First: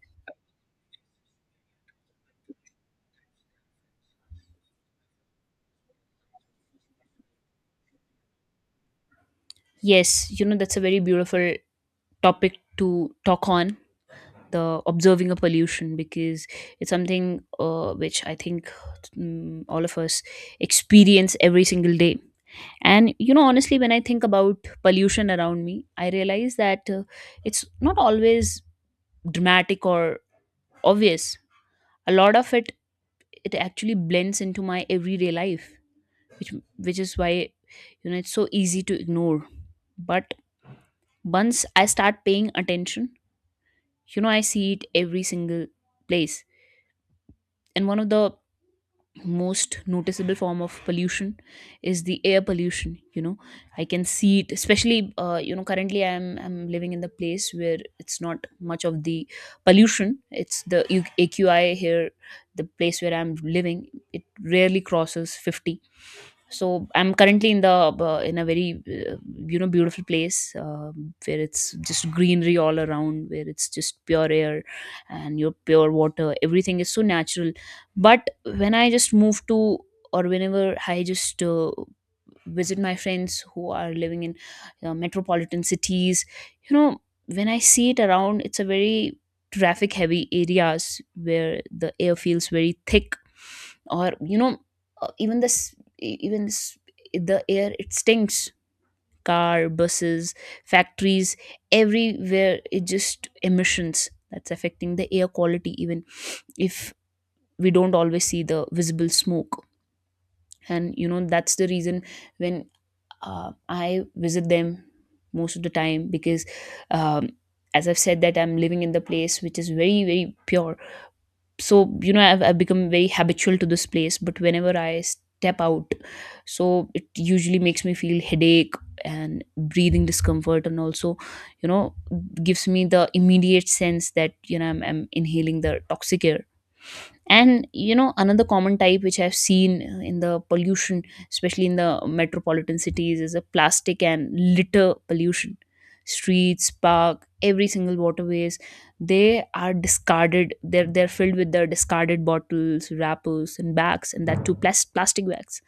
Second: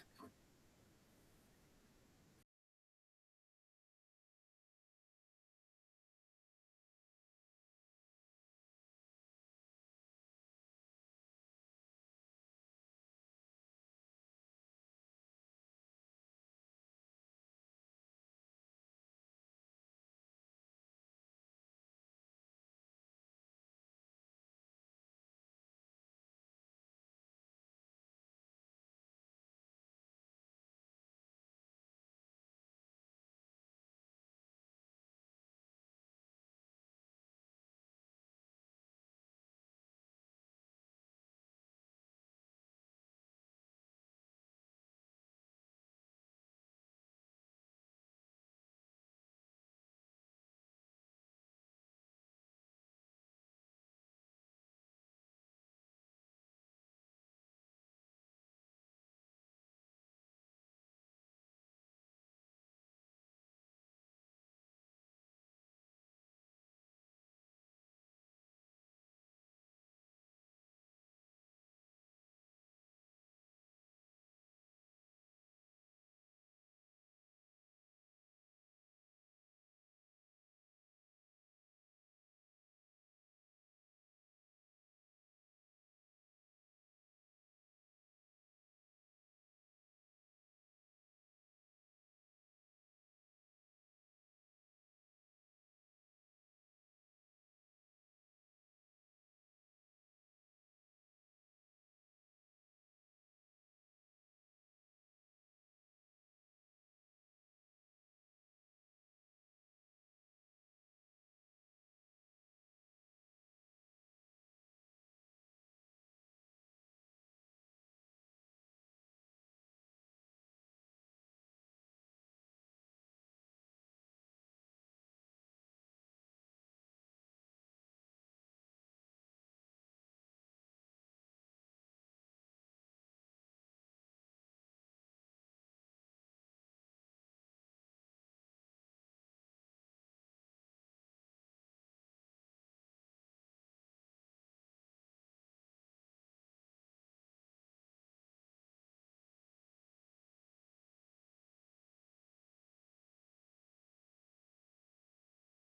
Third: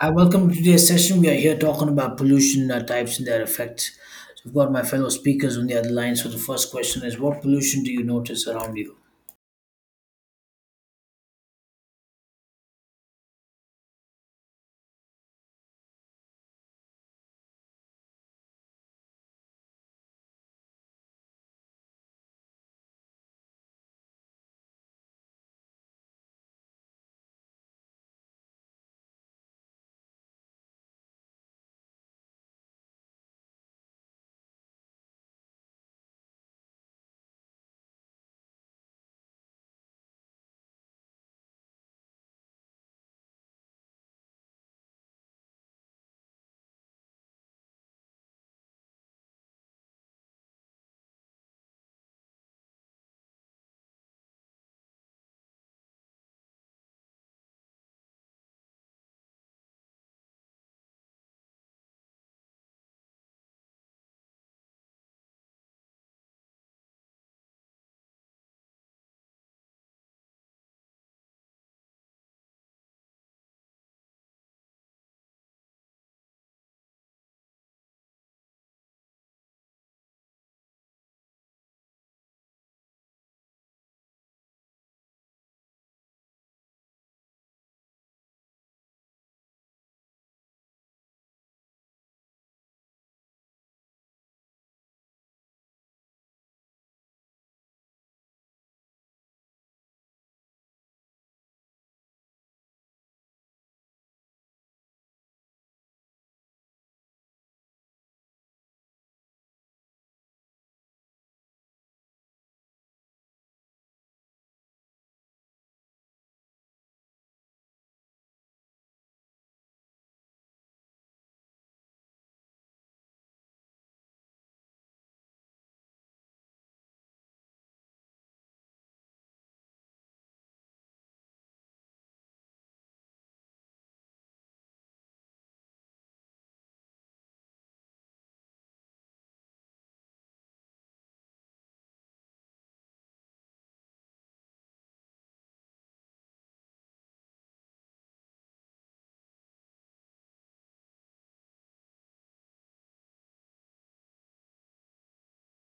Hi, welcome to today's session. We are here talking about pollution types and their effects. So I've got my fellow speakers on the other line. So the first question is, what pollution do you notice around you? Yes, you know, that's a very beautiful topic to talk on the observing a pollution because it's something which I think all of us experience every single day. And you know, honestly, when I think about pollution around me, I realize that it's not always dramatic or obvious. A lot of it actually blends into my everyday life, which is why you know it's so easy to ignore. But once I start paying attention, you know, I see it every single place. And one of the most noticeable form of pollution is the air pollution. You know, I can see it, especially you know, currently I'm living in the place where it's not much of the pollution. It's the aqi here. The place where I'm living, it rarely crosses 50. So I'm currently in the in a very you know, beautiful place, where it's just greenery all around, where it's just pure air and your pure water. Everything is so natural. But when I just move to, or whenever I just visit my friends who are living in metropolitan cities, you know, when I see it around, it's a very traffic heavy areas where the air feels very thick, or you know, even this, the air it stinks. Car, buses, factories, everywhere it just emissions that's affecting the air quality, even if we don't always see the visible smoke. And you know, that's the reason when I visit them most of the time, because um, as I've said that I'm living in the place which is very very pure, so you know I've become very habitual to this place, but whenever I step out, so it usually makes me feel headache and breathing discomfort, and also you know, gives me the immediate sense that you know I'm inhaling the toxic air. And you know, another common type which I've seen in the pollution, especially in the metropolitan cities, is a plastic and litter pollution. Streets, park, every single waterways, they are discarded. They're filled with the discarded bottles, wrappers, and bags, and that too plastic bags.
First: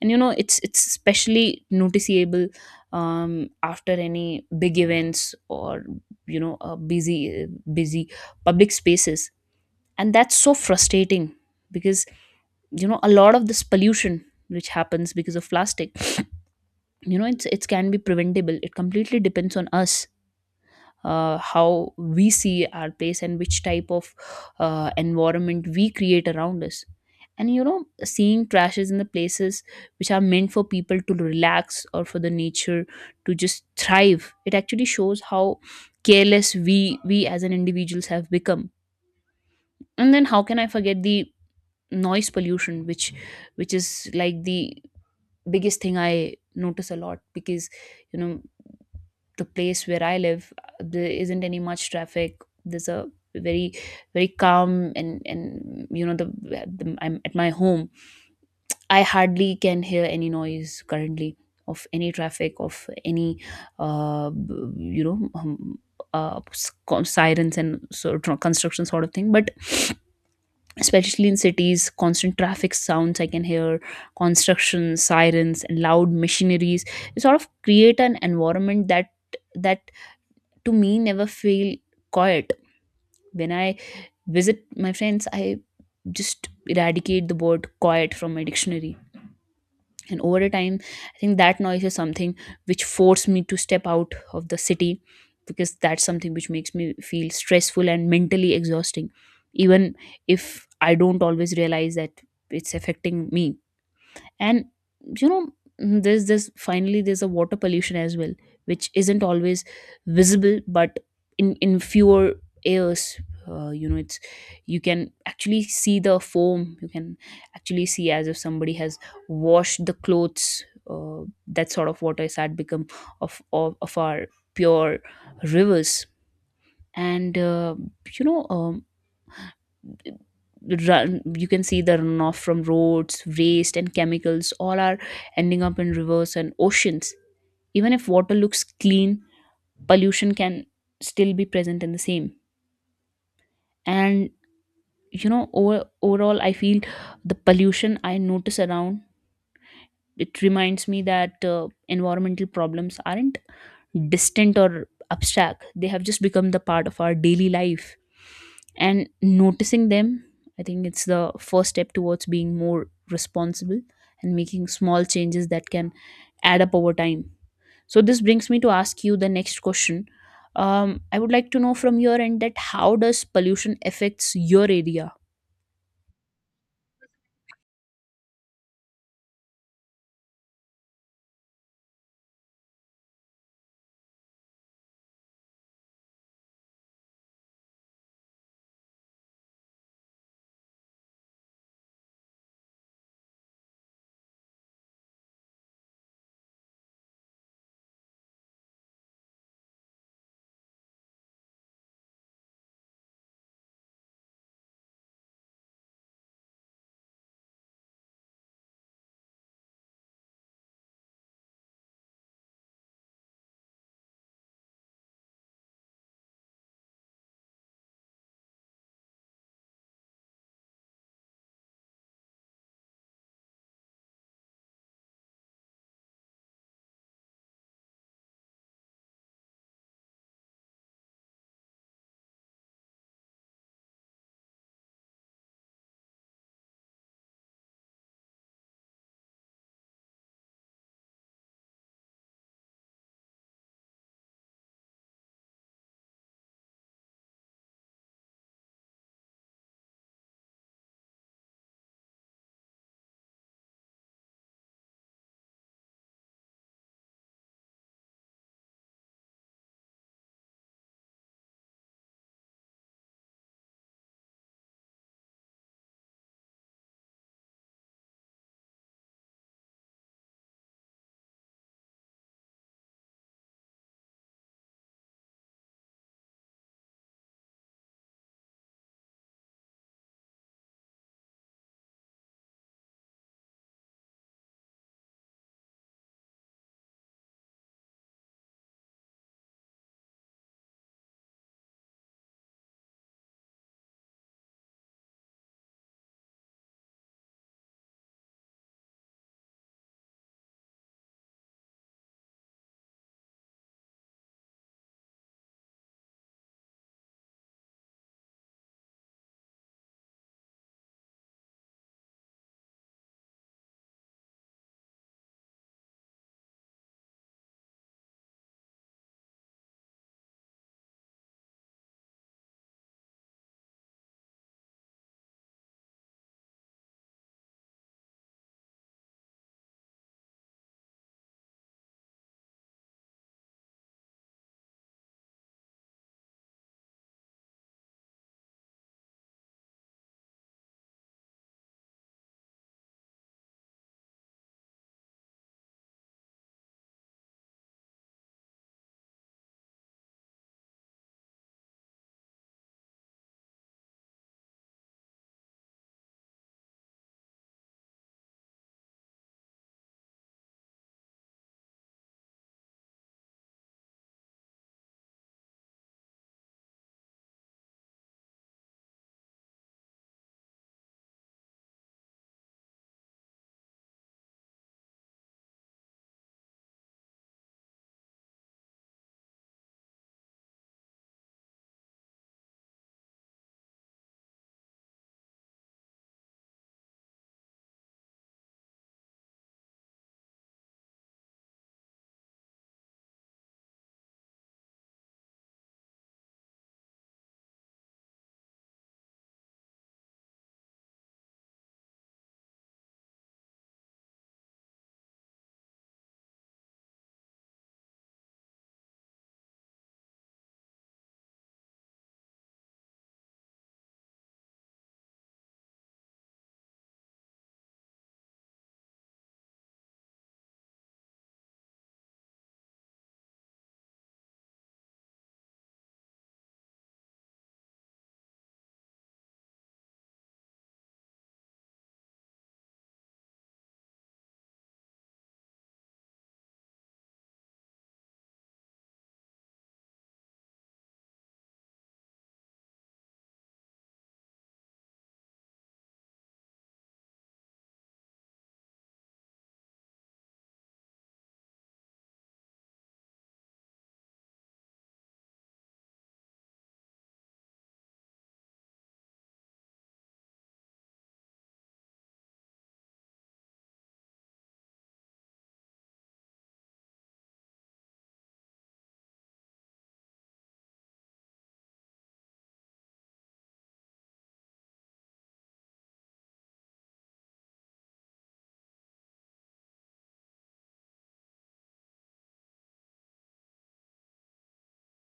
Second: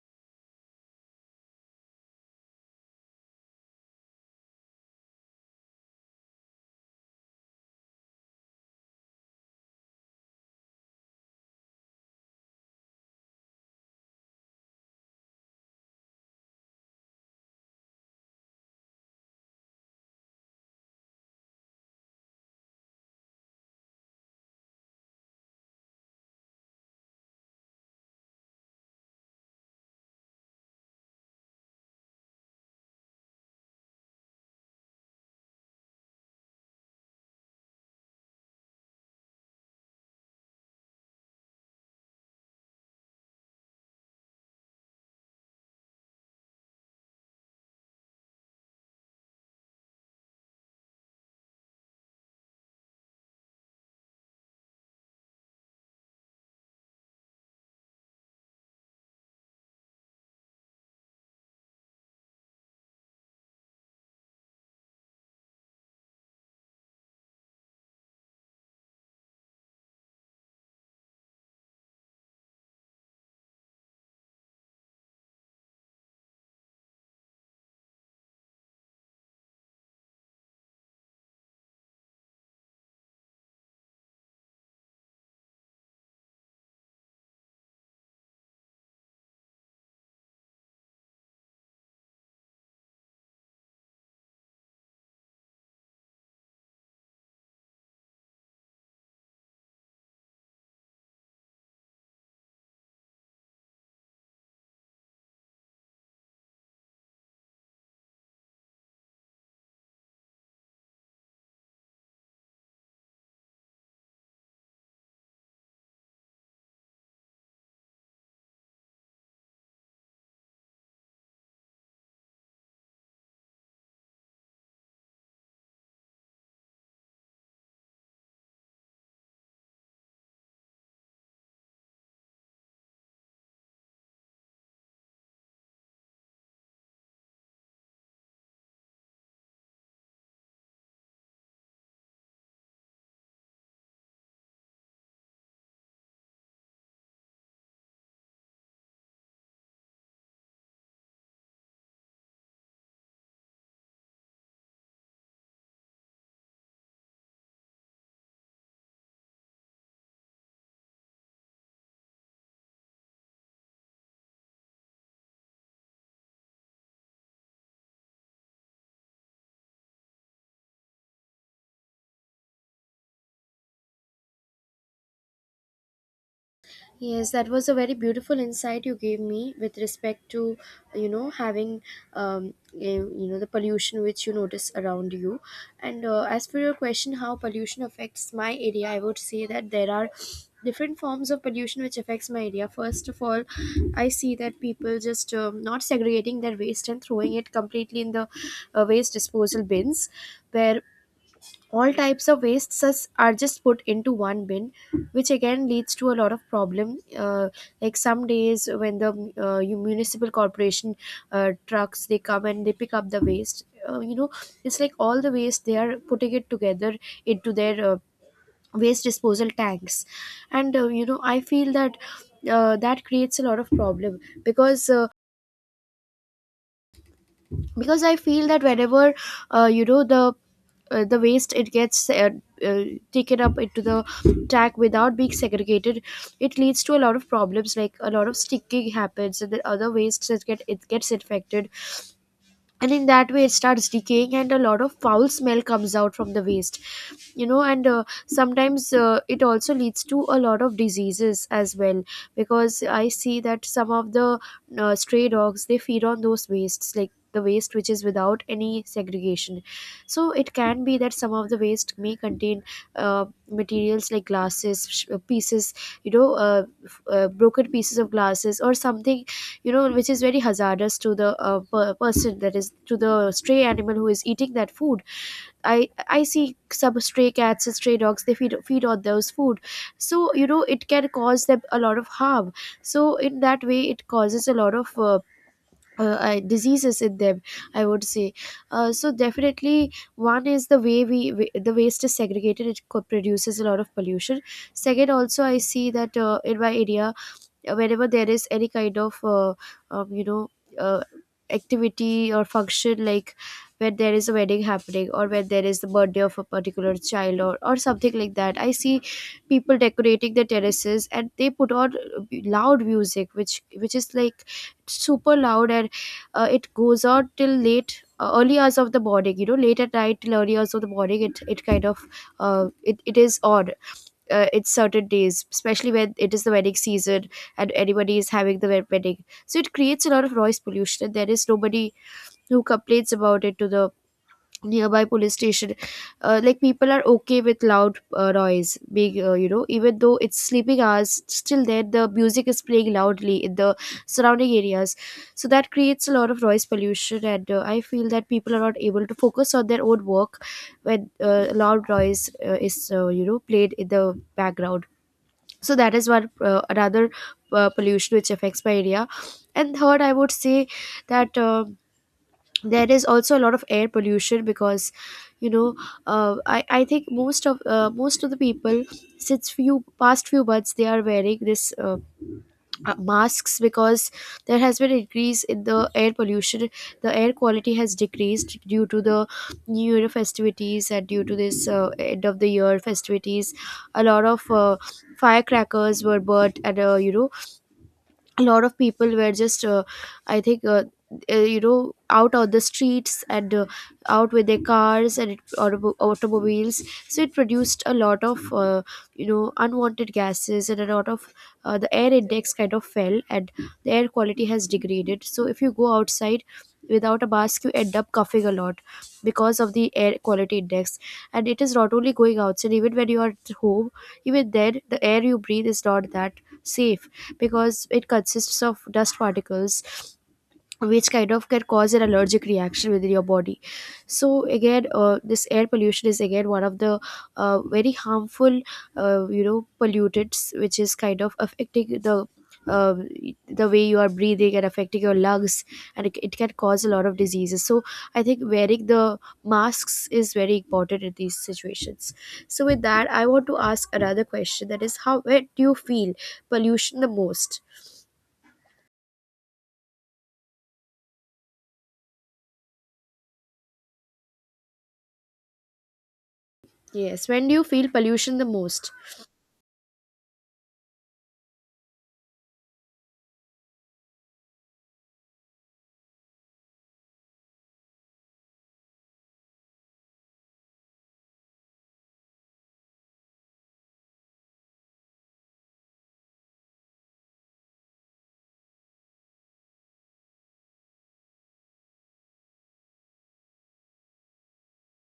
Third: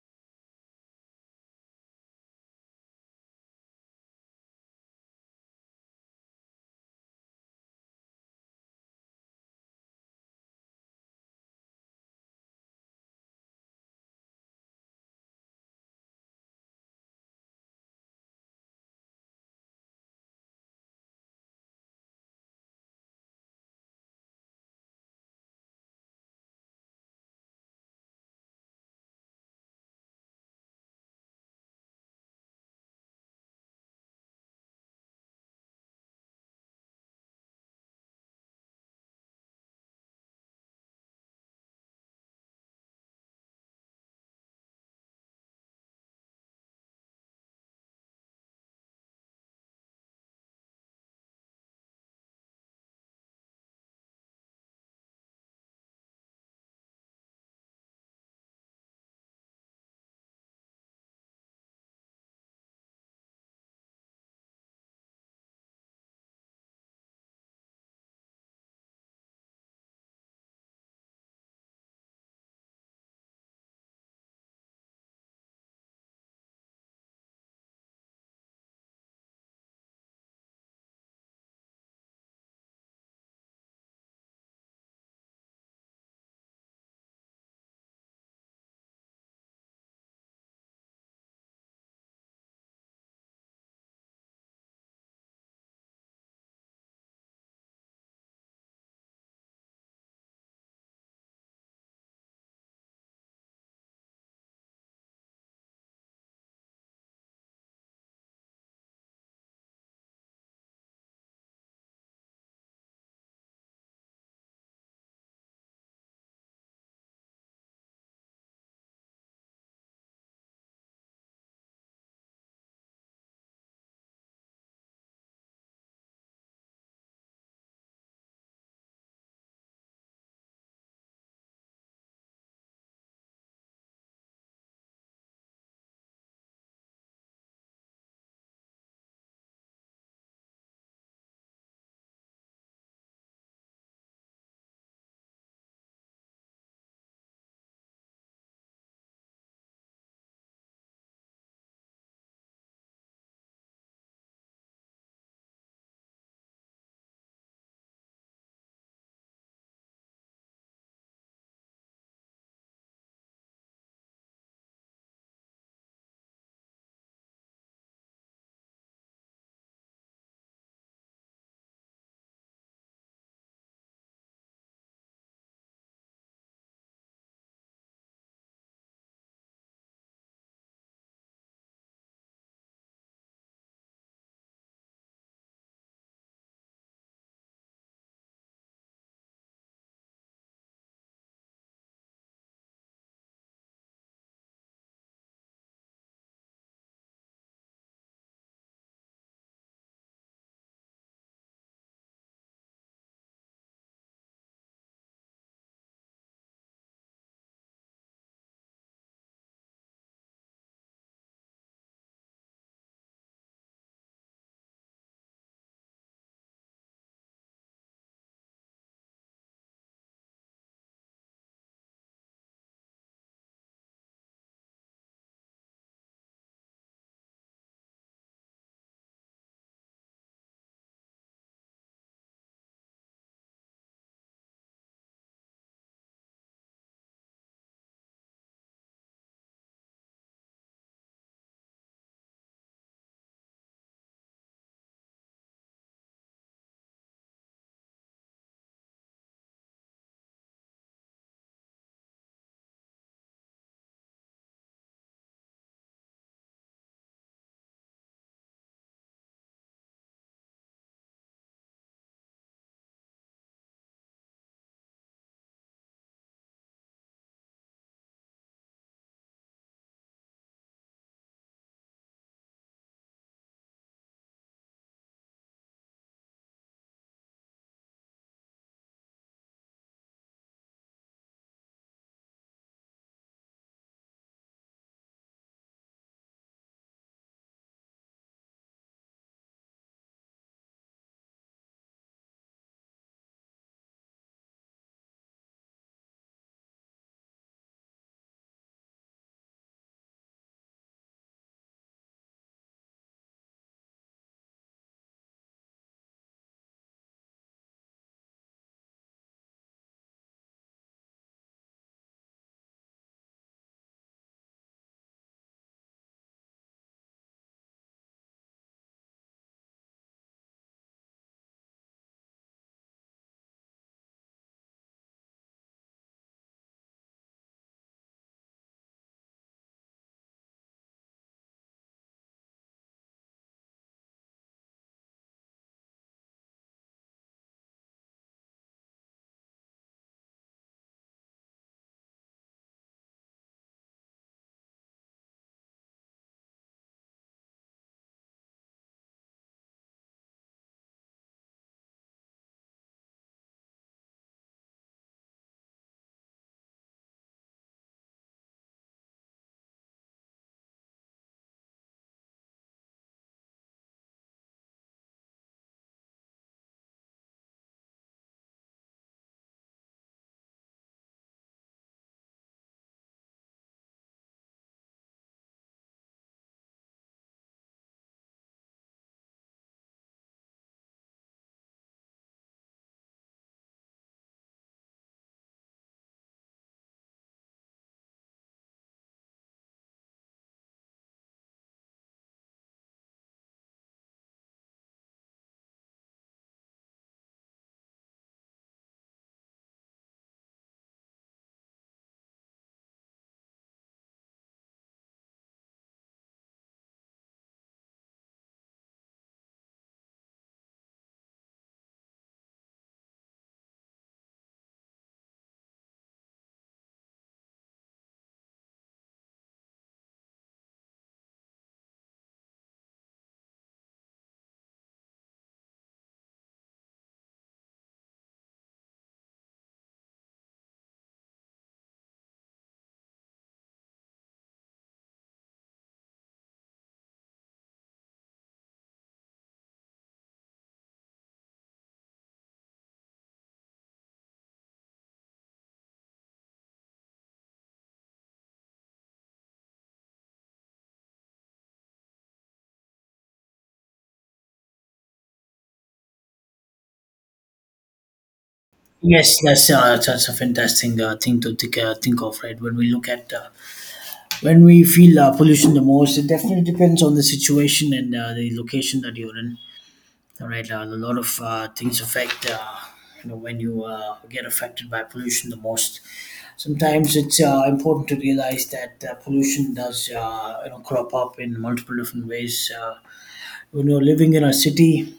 And you know, it's especially noticeable after any big events or you know, busy public spaces. And that's so frustrating because you know a lot of this pollution which happens because of plastic, you know it's it can be preventable. It completely depends on us how we see our place and which type of environment we create around us. And you know, seeing trashes in the places which are meant for people to relax or for the nature to just thrive, it actually shows how careless we as an individuals have become. And then how can I forget the noise pollution, which is like the biggest thing I notice a lot? Because you know, the place where I live, there isn't any much traffic. There's a very very calm and you know the I'm at my home, I hardly can hear any noise currently, of any traffic, of any you know sirens and sort of construction sort of thing. But especially in cities, constant traffic sounds I can hear, construction sirens and loud machineries. It sort of create an environment that that to me never feel quiet. When I visit my friends, I just eradicate the word quiet from my dictionary. And over a time, I think that noise is something which forced me to step out of the city, because that's something which makes me feel stressful and mentally exhausting, even if I don't always realize that it's affecting me. And you know, mm, there's this finally there's a water pollution as well, which isn't always visible, but in fewer airs, you know, it's you can actually see the foam. You can actually see as if somebody has washed the clothes, uh, that sort of water has had become of our pure rivers. And you know, run you can see the runoff from roads, waste and chemicals, all are ending up in rivers and oceans. Even if water looks clean, pollution can still be present in the same. And you know, overall I feel the pollution I notice around, it reminds me that environmental problems aren't distant or abstract. They have just become the part of our daily life. And noticing them, I think it's the first step towards being more responsible and making small changes that can add up over time. So this brings me to ask you the next question. I would like to know from your end that how does pollution affects your area. Yes, that was a very beautiful insight you gave me with respect to, having, um, the pollution which you notice around you. And as for your question, how pollution affects my area, I would say that there are different forms of pollution which affects my area. First of all, I see that people just not segregating their waste and throwing it completely in the waste disposal bins, where all types of wastes are just put into one bin, which again leads to a lot of problem uh, like some days when the you municipal corporation trucks, they come and they pick up the waste. It's like all the waste they are putting it together into their waste disposal tanks. And I feel that that creates a lot of problem because I feel that whenever the waste, it gets uh, taken up into the tank without being segregated. It leads to a lot of problems, like a lot of sticking happens and the other wastes that gets infected, and in that way it starts decaying and a lot of foul smell comes out from the waste. And sometimes it also leads to a lot of diseases as well, because I see that some of the stray dogs, they feed on those wastes, like the waste which is without any segregation. So it can be that some of the waste may contain materials like glasses sh- pieces you know f- broken pieces of glasses or something, which is very hazardous to the person, that is, to the stray animal who is eating that food. I i see some stray cats and stray dogs, they feed on those food, so you know it can cause them a lot of harm. So in that way it causes a lot of diseases in them, I would say. So definitely one is the way we the waste is segregated, it produces a lot of pollution. Second, also I see that in my area, whenever there is any kind of um, you know uh, activity or function, like when there is a wedding happening or when there is the birthday of a particular child, or something like that, I see people decorating their terraces and they put on loud music, which is like super loud, and it goes on till late early hours of the morning, late at night till early hours of the morning. It kind of it, it is on. It's certain days, especially when it is the wedding season and anybody is having the wedding. So it creates a lot of noise pollution, and there is nobody who complains about it to the nearby police station. Like people are okay with loud noise being, even though it's sleeping hours, still then the music is playing loudly in the surrounding areas. So that creates a lot of noise pollution, and I feel that people are not able to focus on their own work when loud noise is, played in the background. So that is one another pollution which affects my area. And third, I would say that there is also a lot of air pollution, because you know I think most of the people, since few past few months, they are wearing this masks because there has been increase in the air pollution. The air quality has decreased due to the new year festivities, and due to this end of the year festivities a lot of firecrackers were burnt. And a lot of people were just I think out on the streets and out with their cars and automobiles, so it produced a lot of unwanted gases, and a lot of the air index kind of fell, and the air quality has degraded. So if you go outside without a mask, you end up coughing a lot because of the air quality index. And it is not only going outside, even when you are at home, even then the air you breathe is not that safe, because it consists of dust particles which kind of can cause an allergic reaction within your body. So again, this air pollution is again one of the very harmful, pollutants, which is kind of affecting uh, the way you are breathing and affecting your lungs. And it can cause a lot of diseases. So I think wearing the masks is very important in these situations. So with that I want to ask another question, that is, how where do you feel pollution the most? Yes, when do you feel pollution the most? Yes, that's a fantastic thing to think of, right? When we feel pollution the most, it definitely depends on the situation and the location that you're in. All right, a lot of things affect, when you get affected by pollution the most. Sometimes it's important to realize that pollution does, crop up in multiple different ways. When you're living in a city,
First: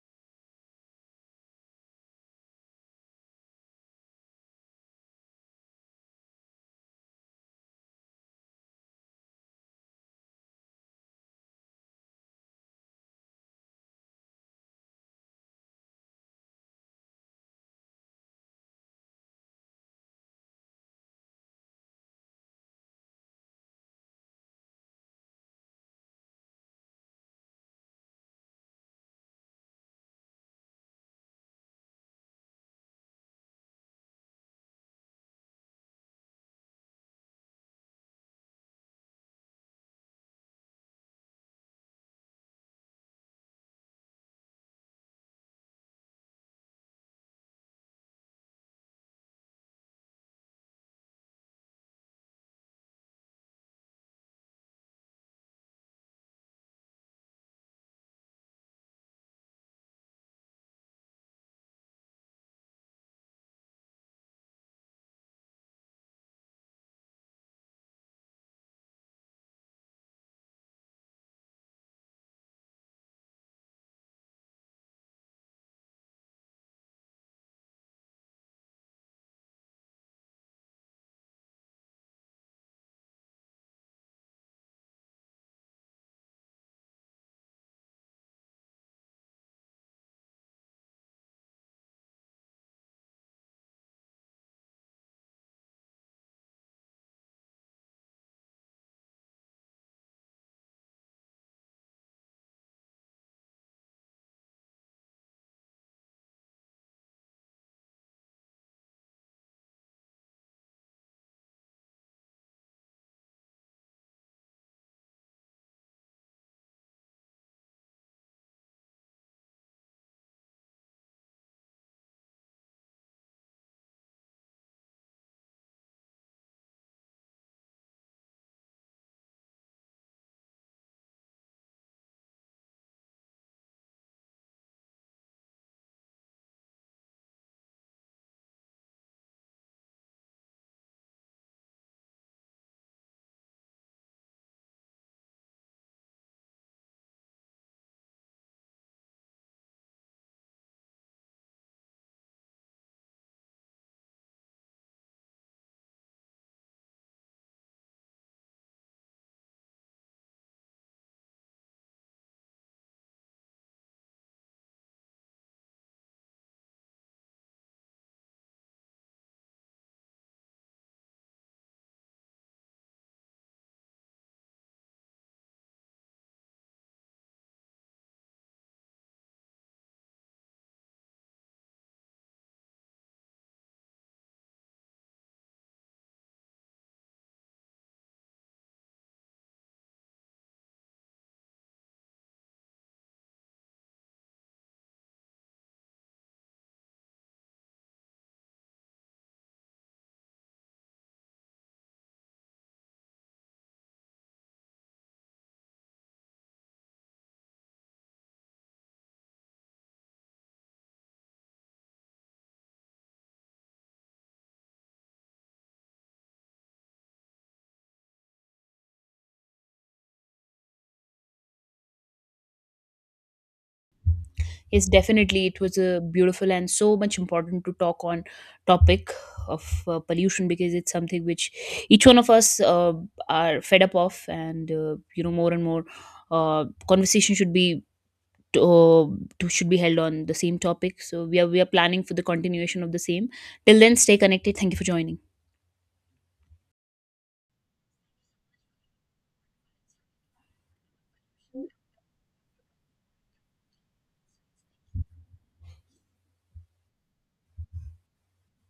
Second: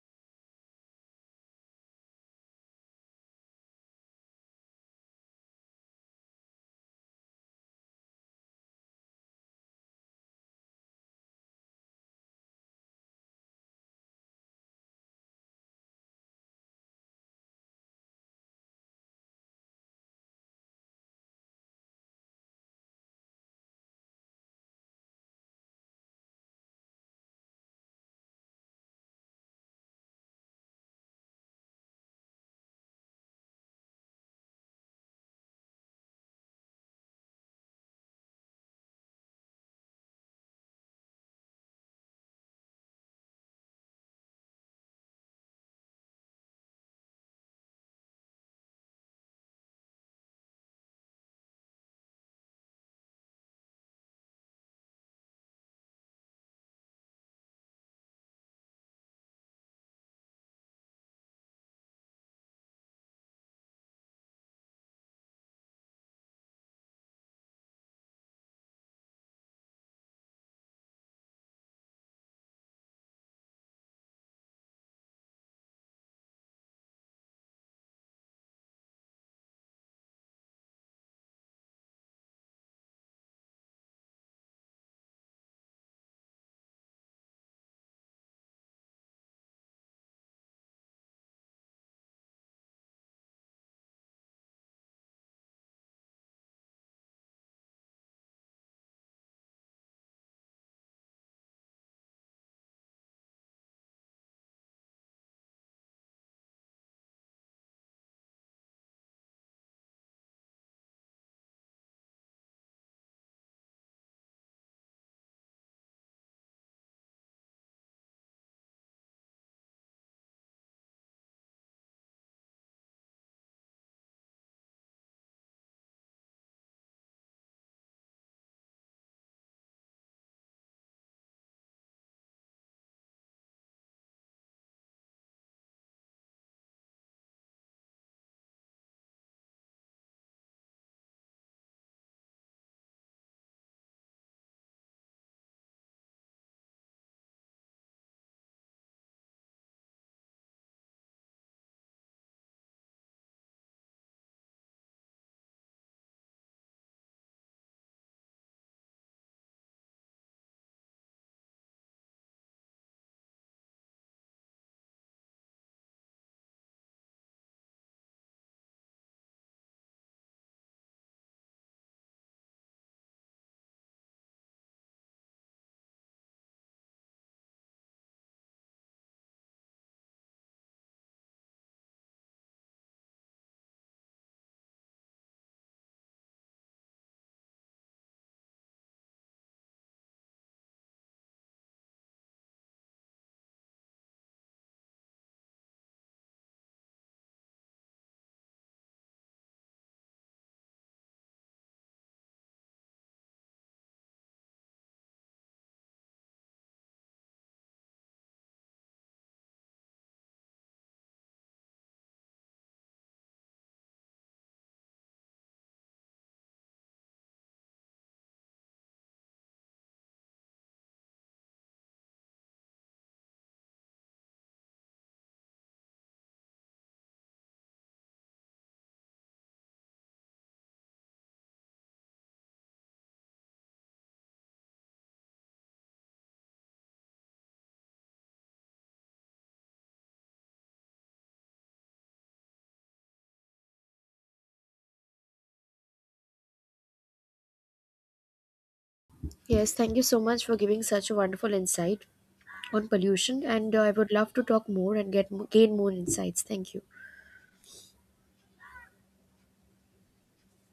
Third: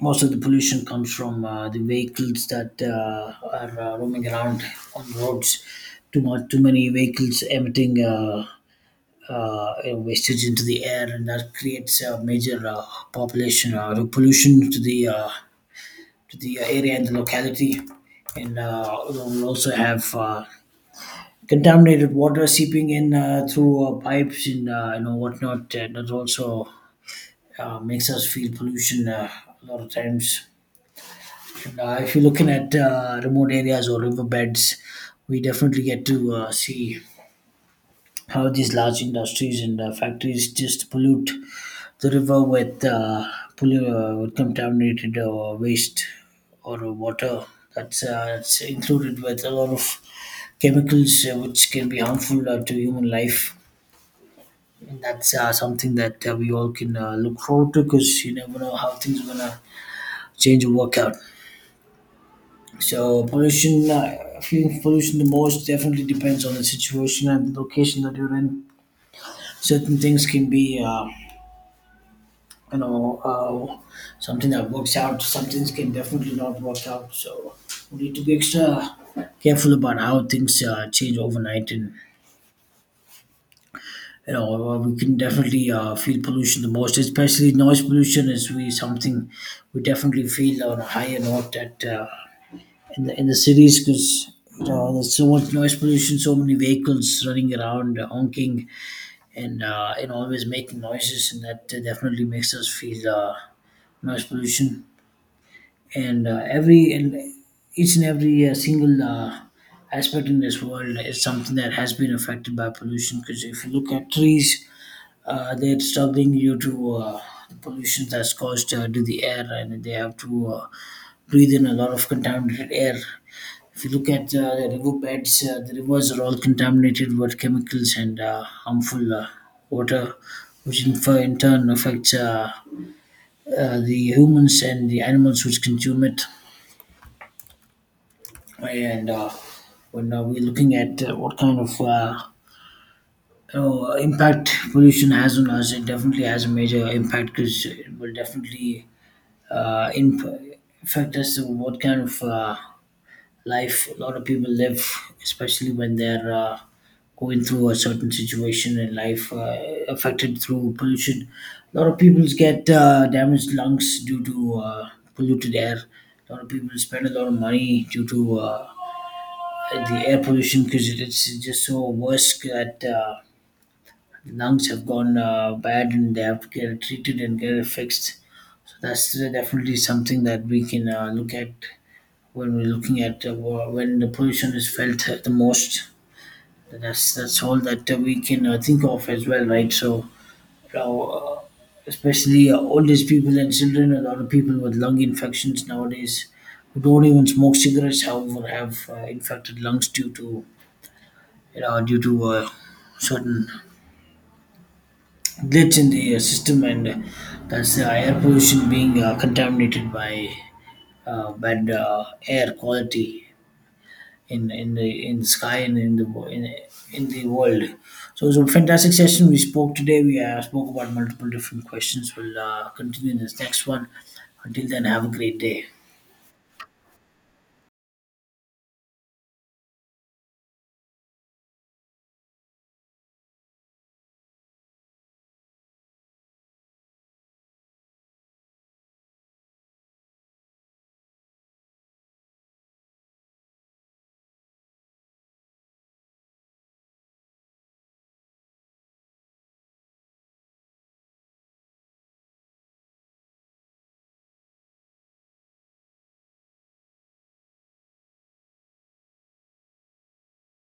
most of the pollution comes from the vehicles that are roaming around on the roads. Too much, too many vehicles emitting. Wastage into the air, and that creates a major population pollution to the area and the locality. And we'll also have contaminated water seeping in through pipes and whatnot. And that also makes us feel pollution a lot of times. And, if you're looking at remote areas or riverbeds, we definitely get to see how these large industries and factories just pollute the river with with contaminated waste or water that's it's included with a lot of chemicals which can be harmful to human life, and that's something that we all can look forward to, because you never know how things are gonna change or work out. So pollution, feeling pollution the most definitely depends on the situation and the location that you're in. Certain things can be you know uh, something that works out, some things can definitely not work out. So we need to be extra careful about how things change overnight, and we can definitely feel pollution the most. Especially noise pollution is we something we definitely feel on a higher note at in the cities, because you know there's so much noise pollution, so many vehicles running around, honking and always making noises, and that definitely makes us feel noise pollution. And every and each and every single aspect in this world is something that has been affected by pollution, because if you look at trees, they're struggling due to the pollution that's caused to the air, and they have to breathe in a lot of contaminated air. If you look at the river beds, the rivers are all contaminated with chemicals and harmful water, which in turn affects the humans and the animals which consume it. And when we're looking at what kind of impact pollution has on us, it definitely has a major impact, because it will definitely uh, imp- affect us. So what kind of life a lot of people live, especially when they're going through a certain situation in life affected through pollution. A lot of people get damaged lungs due to polluted air. A lot of people spend a lot of money due to the air pollution, because it's just so worse that lungs have gone bad and they have to get it treated and get it fixed. So that's definitely something that we can look at when we're looking at when the pollution is felt the most. That's all that we can think of as well, right? So, now, especially old age people and children, a lot of people with lung infections nowadays who don't even smoke cigarettes, however, have infected lungs due to you know due to uh, certain glitch in the system, and that's the air pollution being contaminated by bad air quality in the sky and in the in the world. So it was a fantastic session. We spoke today. We spoke about multiple different questions. We'll continue in this next one. Until then, Yes, have a great definitely. It day. was a beautiful and so much important to talk on topic of pollution, because it's something which each one of us are fed up of, and you know, more and more conversation should be uh, should be held on the same topic. So we are planning for the continuation of the same. Till then, stay connected. Thank you for joining. Yes, thank you so much for giving such a wonderful insight on pollution, and I would love to talk more and get gain more insights. Thank you.